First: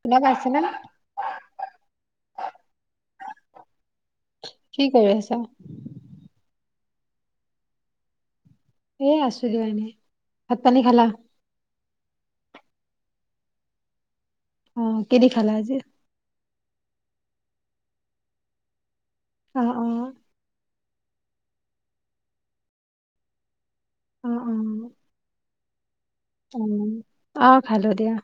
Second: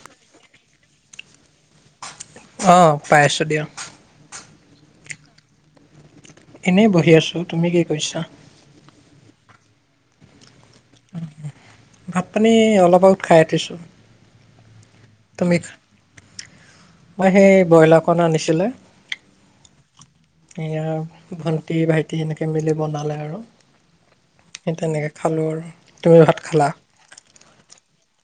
কোনে পাইছিলে? অঁ পাই আছো দিয়া। কি কৰি আছা? এনেই বহি আছোঁ। তুমি কি কৰিছা? এ আছো দিয়া এনে। ভাত পানী খালা? ভাত- পানী, অলপ আগত খাই উঠিছো। অ' কি দি খালা আজি? মই সেই, ব্ৰইলাৰকন আনিছিলে। অ! অ। এয়া ভন্টি, ভাইটি এনেকে মিলি বনালে আৰু। অ', সেই অ', তেনেকে, খালোঁ আৰু। তুমি ভাত খালা অ! খালো দিয়া।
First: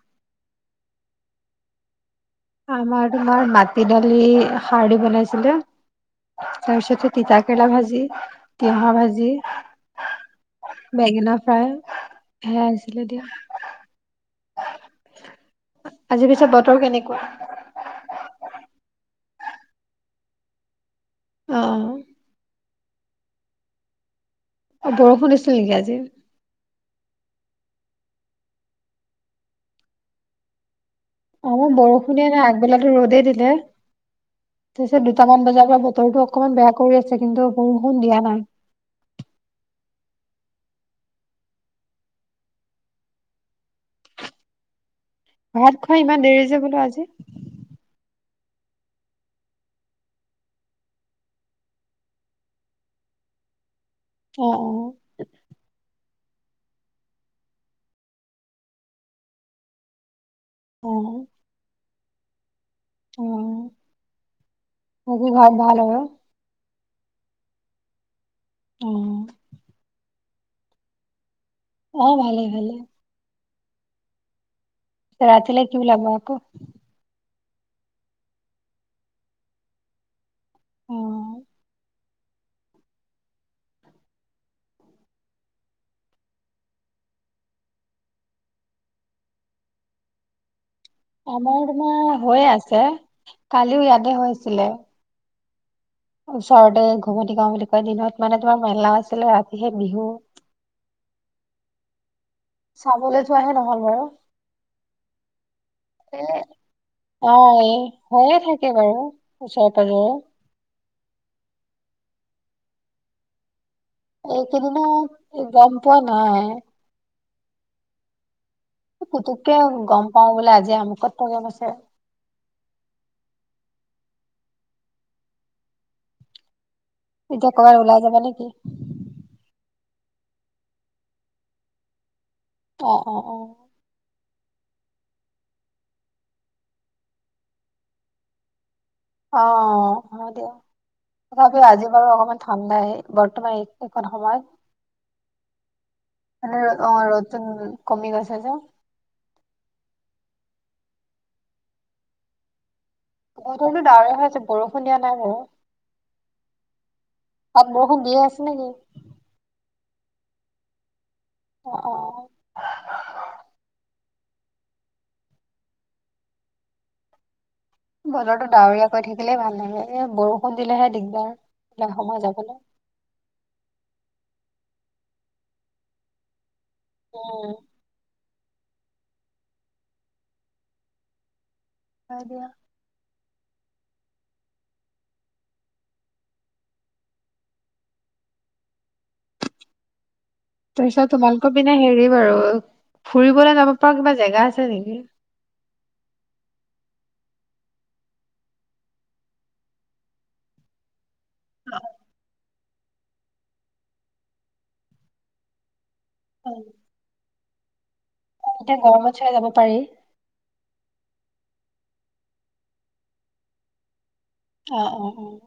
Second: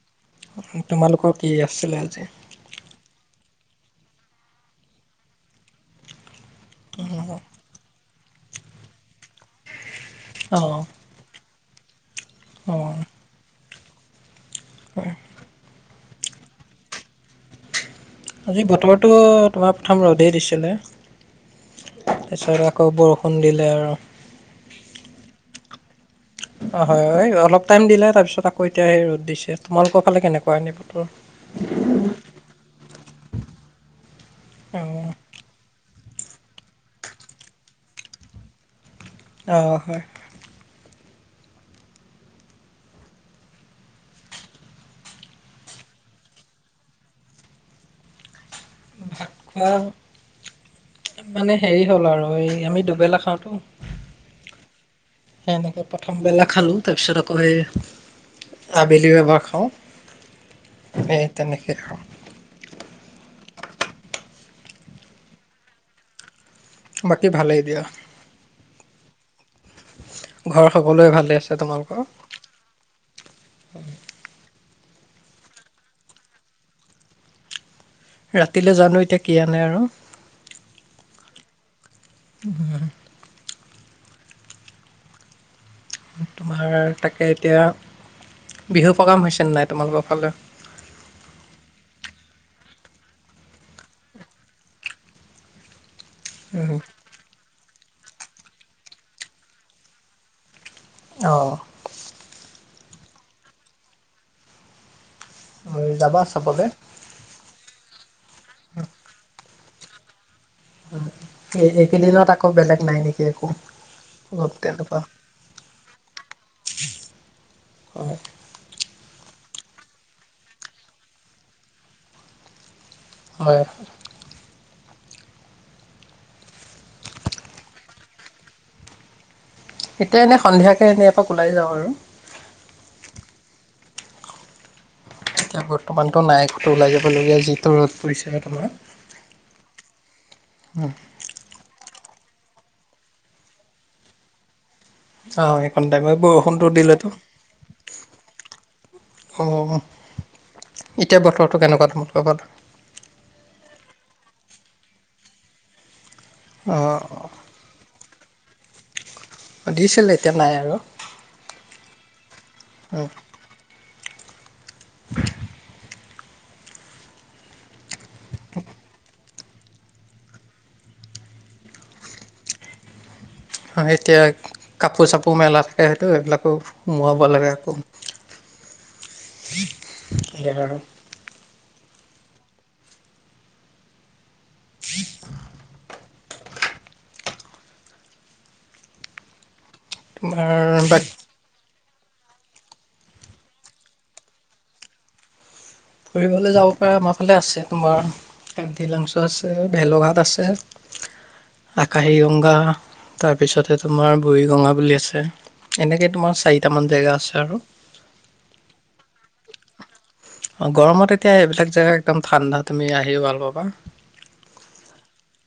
তোমালোকৰ, কি আছিলে আজি? আমাৰ তোমাৰ, মাটি দালি সাৰ দি বনাইছিলে। তাৰ পিছতে, তিতা কেৰেলা ভাজি। তিয়হৰ ভাজি। অঁ বেঙেনা ফ দাইল। সেয়াই আছিলে দিয়া। অ আজিৰ পিছত বতৰ কেনেকুৱা আজি বতৰটো তোমাৰ প্ৰথম ৰদেই দিছিলে অ', তাৰপিছত আক আকৌ বৰষুণ দিলে আৰু জি অ হয় অলপ টাইম দিলে তাৰপিছত আকৌ এতিয়া সেই ৰ'দ দিছে তোমালোকৰ ফালে কেনেকোৱা এনে আমাৰ বৰষুণে নাই আগবেলা ৰদেই দিলে তাৰপাছত অঁ দুটামান বজাৰ‌ পৰা বতৰটো অকণমান বেয়া কৰি আছে কিন্তু বৰষুণ দিয়া নাই অঁ হয় ভাত খাই ইমান দেৰি যে বোলো আজি ভাত খোৱা মানে হেৰি হ'ল আৰু এই আমি দুবেলা খাওঁতো অ অ সেনেকে প্ৰথমবেলা খালো তাৰপিছত আকৌ সেই আবেলিও এবাৰ অ খাওঁ এই তেনেকেই খাওঁ অ বাকী ঘৰত ভাল আৰু বাকী ভালেই দিয়া অ ঘৰ সকলোৱে ভালে আছে তোমালোকৰ অ ভালে ভালে [unintelligible] ৰাতি লে কি ওলাব আকৌ ৰাতিলৈ জানো এতিয়া কি আনে আৰু অ উ তোমাৰ তাকে এতিয়া বিহু প্ৰগ্ৰাম হৈছেনে নাই তোমালোকৰ ফালে আমাৰ তোমাৰ হৈ আছে কালিও ইয়াতে হৈছিলে উম, ওচৰতে ঘুমতি গাওঁ বুলি ক দিনত মানে তোমাৰ মেলা আছিলে ৰাতি হে বিহু অহঁ চাবলৈ যোৱাহে নহল মোৰ যাবা চাবলে অ এই হৈয়ে থাকে বাৰু উচত-পাজৰ এইকেইদিনত আকৌ বেলেগ নাই নেকি একো অলপ তেনেকুৱা এইকেইদিনত গম পোৱা নাই হয় পুতুককে গম পাও বোলে আজি আমুকত প্ৰগ্ৰেম আছে হয় এতিয়া কবাত ওলাই যাব নেকি এতিয়া এনেই সন্ধিয়াকে এনেই এপাক ওলাই যাওঁ আৰু অ অ অ এতিয়া বৰ্তমানটো নাই কত ওলাই যাবলগীয়া যিটো ৰ'দ পৰিছে ন তোমাৰ অ অ দিয়া তথাপিও আজি বাৰু অকমান ঠাণ্ডাই বৰ্তমান এক সময়ত আহ খন্তেকীয়া বৰষুণটো অ দিলেতো ৰ'দটো উম কমি গৈছে যে অ এতিয়া বতৰটো কেনেকুৱা তম ক'বাত বো ডাৱৰে হৈ আছে বৰষুণ দিয়া নাই বাৰু অ অ বৰষুণ দিয়ে আছে [unintelligible] দিছিল এতিয়া নাই আৰু অ অ উম [unintelligible] বতৰটো ডাৱৰীয়াাকৈ থাকিলেই ভাল লাগে এ বৰষুণ দিলেহে দিগদাৰিল সময় যাবলৈ এতিয়া কাপোৰ চাপোৰ মেলা থাকে সেইটো সেইবিলাকো। সোৱাব লাগে উম আকৌ এয়য়া আৰু ক দিয়া [inaudible] তোমাৰ ব মে হেৰি বাৰু ফুৰিবলৈ যাব পৰা কিবা জেগা আছে নেকি? ফুৰিবলৈ যাব পৰা আমাৰ ফালে আছে তোমাৰ [unintelligible] লাংচ আছে ভেলঘাট আছে। আকাশি গংগা। তাৰপিছতে তোমাৰ বুৰিগঙা বুলি আছে। এনেকৈ তোমাৰ অ, চাৰিটামান জেগা আছে আৰু। এতিয়া গৰমত চাগে যাব পাৰি? অ' গৰমত এতিয়া এইবিলাক জেগা একদম ঠাণ্ডা তুমি আহিও ভাল পাবা। অ' অ' অ'।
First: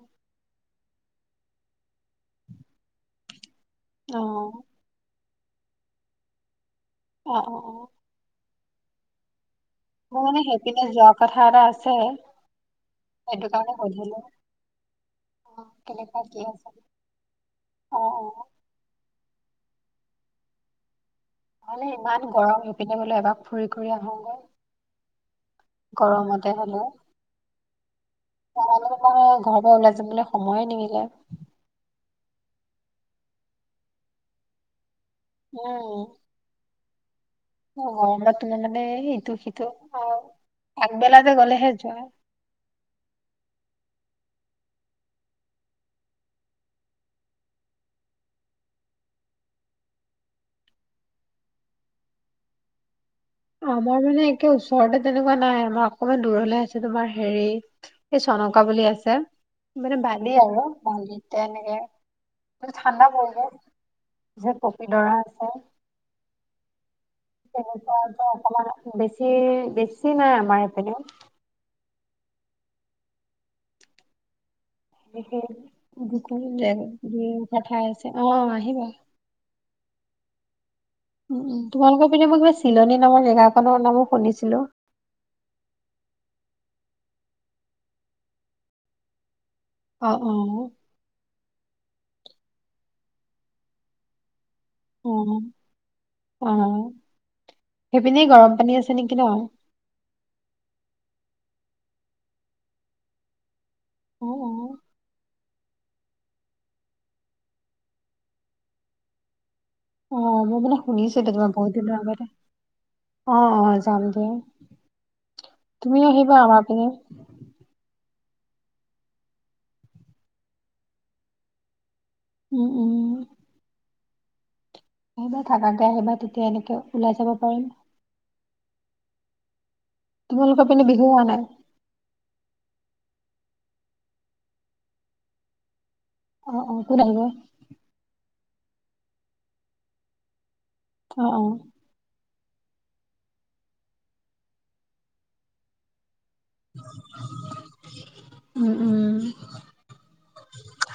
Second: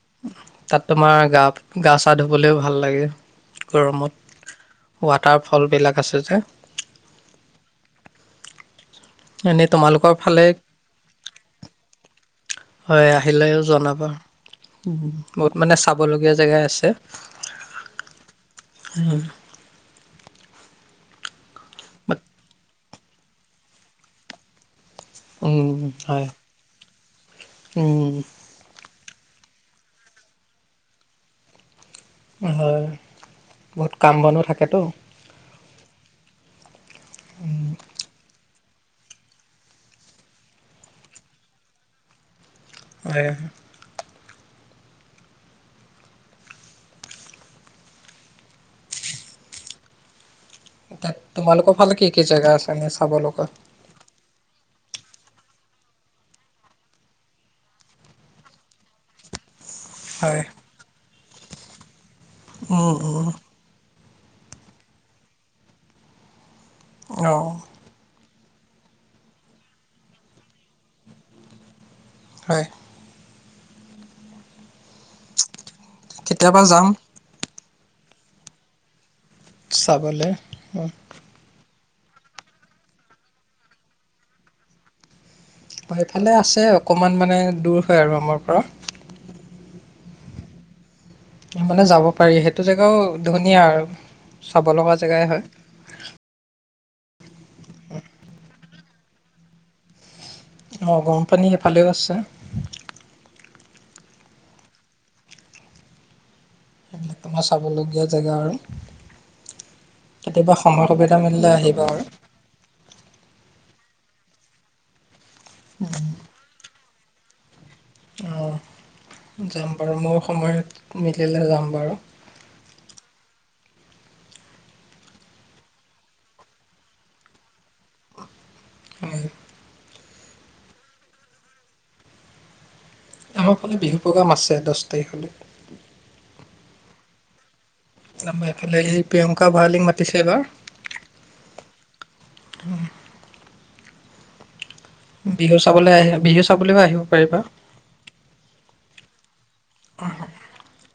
তাত তোমাৰ গা গা চা ধুবলৈও ভাল লাগে। অ গৰমত হোৱাত তাৰ ফলবিলাক আছে যে অ' অ' অ'। এনেই তোমালোকৰ মোৰ মানে ফালে, সেইপিনে যোৱা কথা এটা আছে হয় সেইটো আহিলে কাৰণে জনাবা সুধিলো অ বহুত মানে কেনেকুৱা চাবলগীয়া কি জেগাই আছে। অ অ অ' বাট ইমান গৰম পিনে বোলে এবাক ফুৰি ঘুৰি আহোগৈ উম হয়। গৰমতে হ'লেও উম। মই ঘৰৰ পৰা ওলাই যাবলৈ সময়ে নিমিলে। হয় বহুত কাম বনো থাকেতো। উম। অ' তোমাৰ মানে সটো সিটো আগবেলাতে গ'লেহে যোৱা। আৰু [unintelligible] তাত তোমালোকৰ ভালে কি কি জেগা আছে এনে চাব লগা? আমাৰ মানে একে ওচ ওচৰতে তেনেকুৱা নাই আমাৰ অকনমান দূৰলে আছে তোমাৰ হেৰি এই চনকা বুলি আছে। মানে বালি হয় আৰু বালি। তেনেক মানে উম ঠাণ্ডা উম পৰিব। পিছত পপিডৰা আছে। অঁ [inaudible] [inaudible] বেছি বেছি নাই আমাৰ সিপিনেও হয় [inaudible] কেতিয়াবা যাম [inaudible] [inaudible] পঠাই আছে অ আহিবা চাবলৈ [inaudible] উম উম তোমালোকৰ পিনে মই কিবা চিলনী নামৰ জেগাখনৰ নামো শুনিছিলো এইফালে আছে অকণমান মানে দূৰ হয় আৰু আমাৰ পৰা অ অ [inaudible] যাব পাৰি সেইটো জেগাও ধুনীয়া আৰু চাব লগা অ জেগাই হয় অ সেইপিনে গৰম পানী আছে নেকি [inaudible] অ গৰম পানী সেইফালেও আছে অ সেইবিলাক তোমাৰ চাবলগীয়া জেগা আৰু অ কেতিয়াবা মই মানে সময় শুনি সুবিধা [inaudible] মিলিলে তোমাৰ বহুত আহিবা আৰু দিনৰ আগতে অ অ যাম দিয়া তুমি আহিবা আমাৰপিনে অঁ যাম বাৰু মইও সময়ত মিলিলে যাম বাৰু উম-উম আহিবা থাকাকে আহিবা তেতিয়া এনেকে ওলাই চাব পাৰিম তোমালোকৰ পিনে বিহু হোৱা নাই? আমাৰ ফালে বিহু প্ৰগ্ৰাম আছে দহ তাৰিখলৈ অ-অ কোন আহিব? এইফালে এই প্ৰিয়ংকা ভৰালিক মাতিছে এইবাৰ অ-অ [inaudible] বিহু চাবলৈ [inaudible] বিহু চাবলৈও আহিব পাৰিবা উম-উম আহ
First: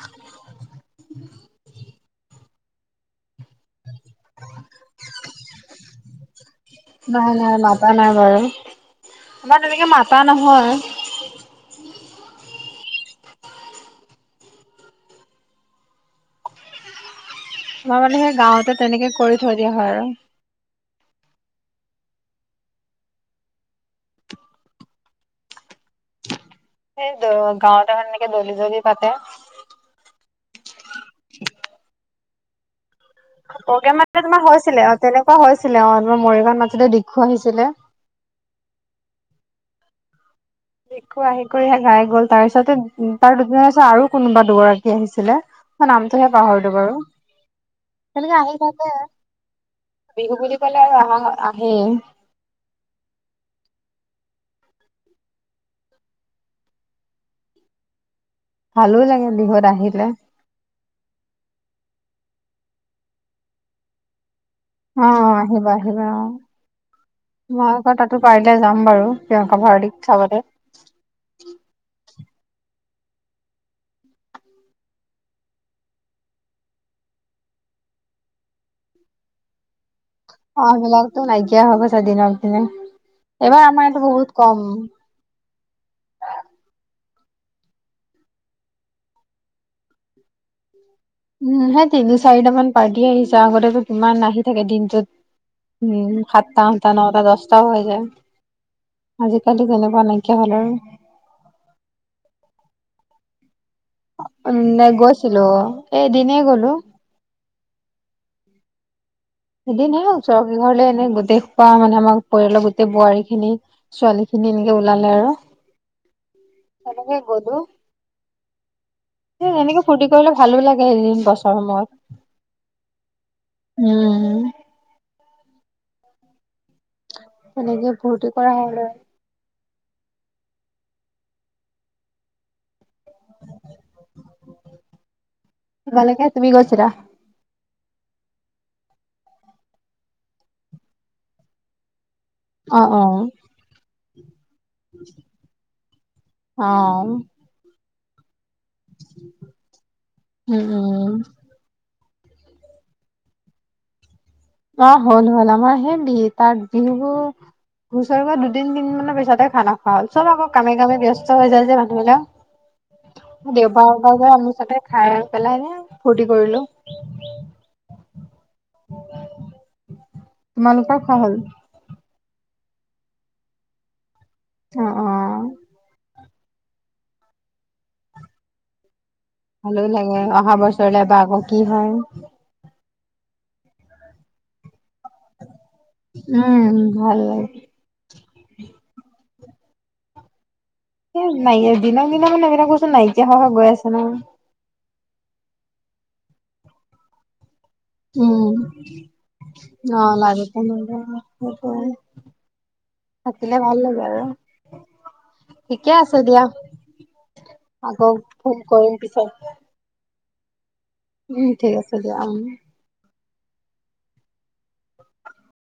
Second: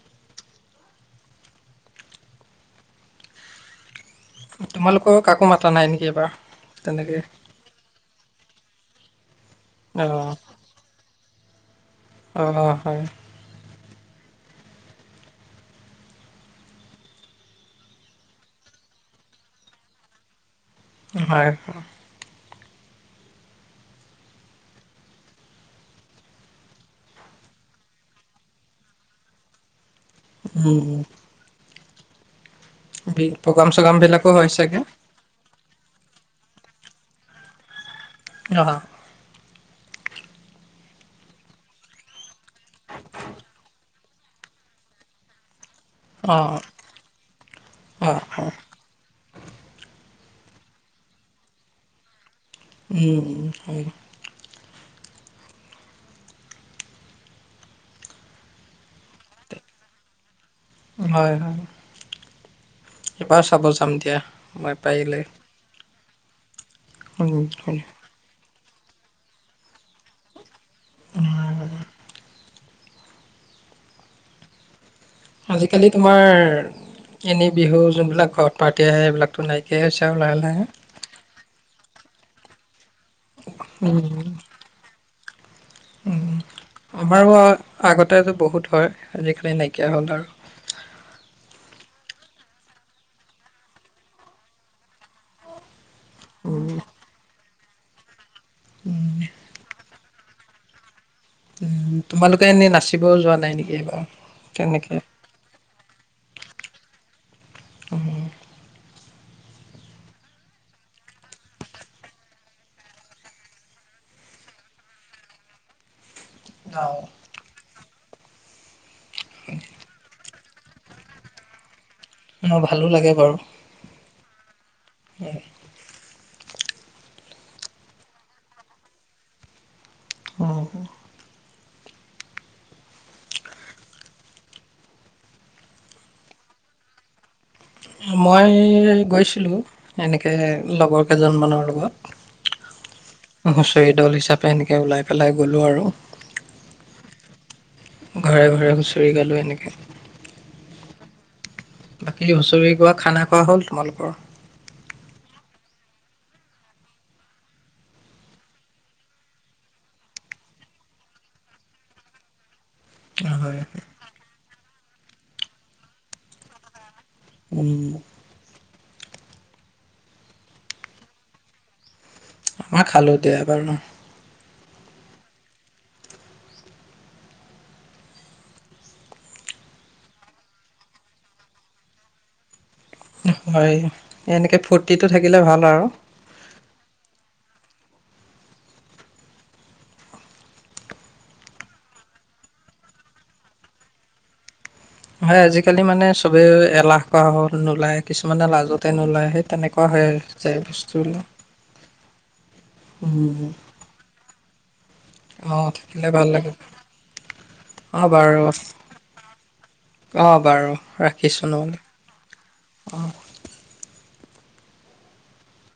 [inaudible] তোমালোকৰ কাকো মাতা নাই নেকি এবাৰ? তেনেকে? নাই নাই মাতা নাই বাৰু আমাৰ তেনেকে মাতা অঁ নহয় [inaudible] অ হয় তাৰ মানে সেই গাঁৱতে তেনেকে কৰি থৈ দিয়া হয় আৰু হয় [inaudible] সেই [inaudible] গাঁৱতে [inaudible] [inaudible] দলি জলি পাতে উম [inaudible] চগ্ৰাম প্ৰগ্ৰাম এতে বিলাকো তোমাৰ হয় চাগে হৈছিলে অ তেনেকুৱা [inaudible] [inaudible] [inaudible] মৰিগাঁও [inaudible] [inaudible] আহিছিলে [inaudible] দেখো আহি কৰিহে ঘাই গ'ল তাৰ পিছতে তাৰ দুদিন পাছত আৰু কোনোবা দুগৰাকী আহিছিলে নামটোহে অ পাহৰিলো বাৰু অ তেনেকে অ আহি থাকে বিহু বুলি কলে আৰু আমাৰ ঘৰত আহেই উম হয় ভালো লাগে বিহুত আহিলে হয় হয় এবাৰ চাব যাম দিয়া মই পাৰিলে ঘ [unintelligible] উম, মই হয়। ক তাতে পাইল যাম বাৰু প্ৰিয়ংকা ভৰালিক চাবলৈ উ [unintelligible] আজিকালি তোমাৰ এনে বিহু যোনবিলাক ঘৰত পাতে সেবিলাকতো নাইকিয়াই হৈছে আৰু লাহে অ লাহে সেইবিলাক তো নাইকিয়াই হৈ গৈছে দিনক দিনে এইবাৰ আমাৰ ইয়াতো বহুত কম উম আমাৰো আগতে আজি বহুত হয় আজিকালি নাইকিয়া হ'ল আৰু উম সেই তিনি চাৰিটামান পাৰ্টি আহিছে আগতেতো কিমান আহি থাকে দিনটোত উম সাতটা উম, আঠটা নটা দহটা অ হৈ যায় আজিকালি কেনেকুৱা নাই কিয় হ'ল আৰু উ তোমালোকে এনেই নাচিব যোৱা নাই নেকি এইবাৰ নে তেনেকে গইছিলো এদিনে গ'লো অ এদিন হলেও ওচৰ কি ঘৰলে এনে গোটেই খোপা মানে আমাৰ পৰিয়ালৰ গোটেই বোৱাৰী খিনি ছোৱালী খিনি এনেকে ওলালে আৰু অ হেনেকে গলো এ এনেকে ফুৰ্তি কৰিলে ভালো লাগে এদিন বছৰ সময়ত অ ভালো লাগে বাৰু উম হয় এনেকে ফুৰ্তি কৰা হ'ল আৰু অ তোমালোকৰ তুমি গইছিলা মই গৈছিলোঁ এনেকে লগৰ কেইজনমানৰ লগত অ', অ', [unintelligible] হুচৰি দল ত এনেকে ওলাই পেলাই গলো আৰু অ', ঘৰে ঘৰে ঘৰে হুঁচৰি গালোঁ এনেকে উম উম বাকী হুঁচৰি গোৱা খানা খোৱা হ'ল তোমালোকৰ অ হল হল আমাৰ সেই বি তাত বিহুবোৰ হুচৰিব দুদিন তিনদিনৰ পিছততে খানা খোৱা হল চব আকৌ কামে কামে ব্যস্ত হৈ যায় যে মানুহবিলাক হয় দেওবাৰওবাৰ আমুচতে খাই পেলাই নে ফূুৰ্তি কৰিলো উম [inaudible] উ [inaudible] তোমালোকৰ খোৱা হল আমাৰ খালো দিয়া বাৰু অ অ ভালো লাগে অহা বছৰলে বা আকৌ কি হয় হয় এনেকে ফূুৰ্তিটো থাকিলে ভাল আৰু উম ভাল লাগে স নাই দিনক দিনা মানে এইবলাক বস্তু নাইকিয়া হৈ হৈ গৈ আছে নহয় হয় আজিকালি মানে চবে এলাহ কৰা হ'ল নোলায় কিছুমানে উম লাজতে নোলায় সেই তেনেকুৱা অ হৈ লাগেতো যায় বস্তুবিলাক উম দেখিলে ভাল লাগে আৰু অ ঠিকে থাকিলে আছে ভাল দিয়া লাগে অ আকৌ বাৰু ফোন কৰিম পিছত অ বাৰু ৰাখিছো উম ঠিক নহ'লে আছে উম্ [inaudible]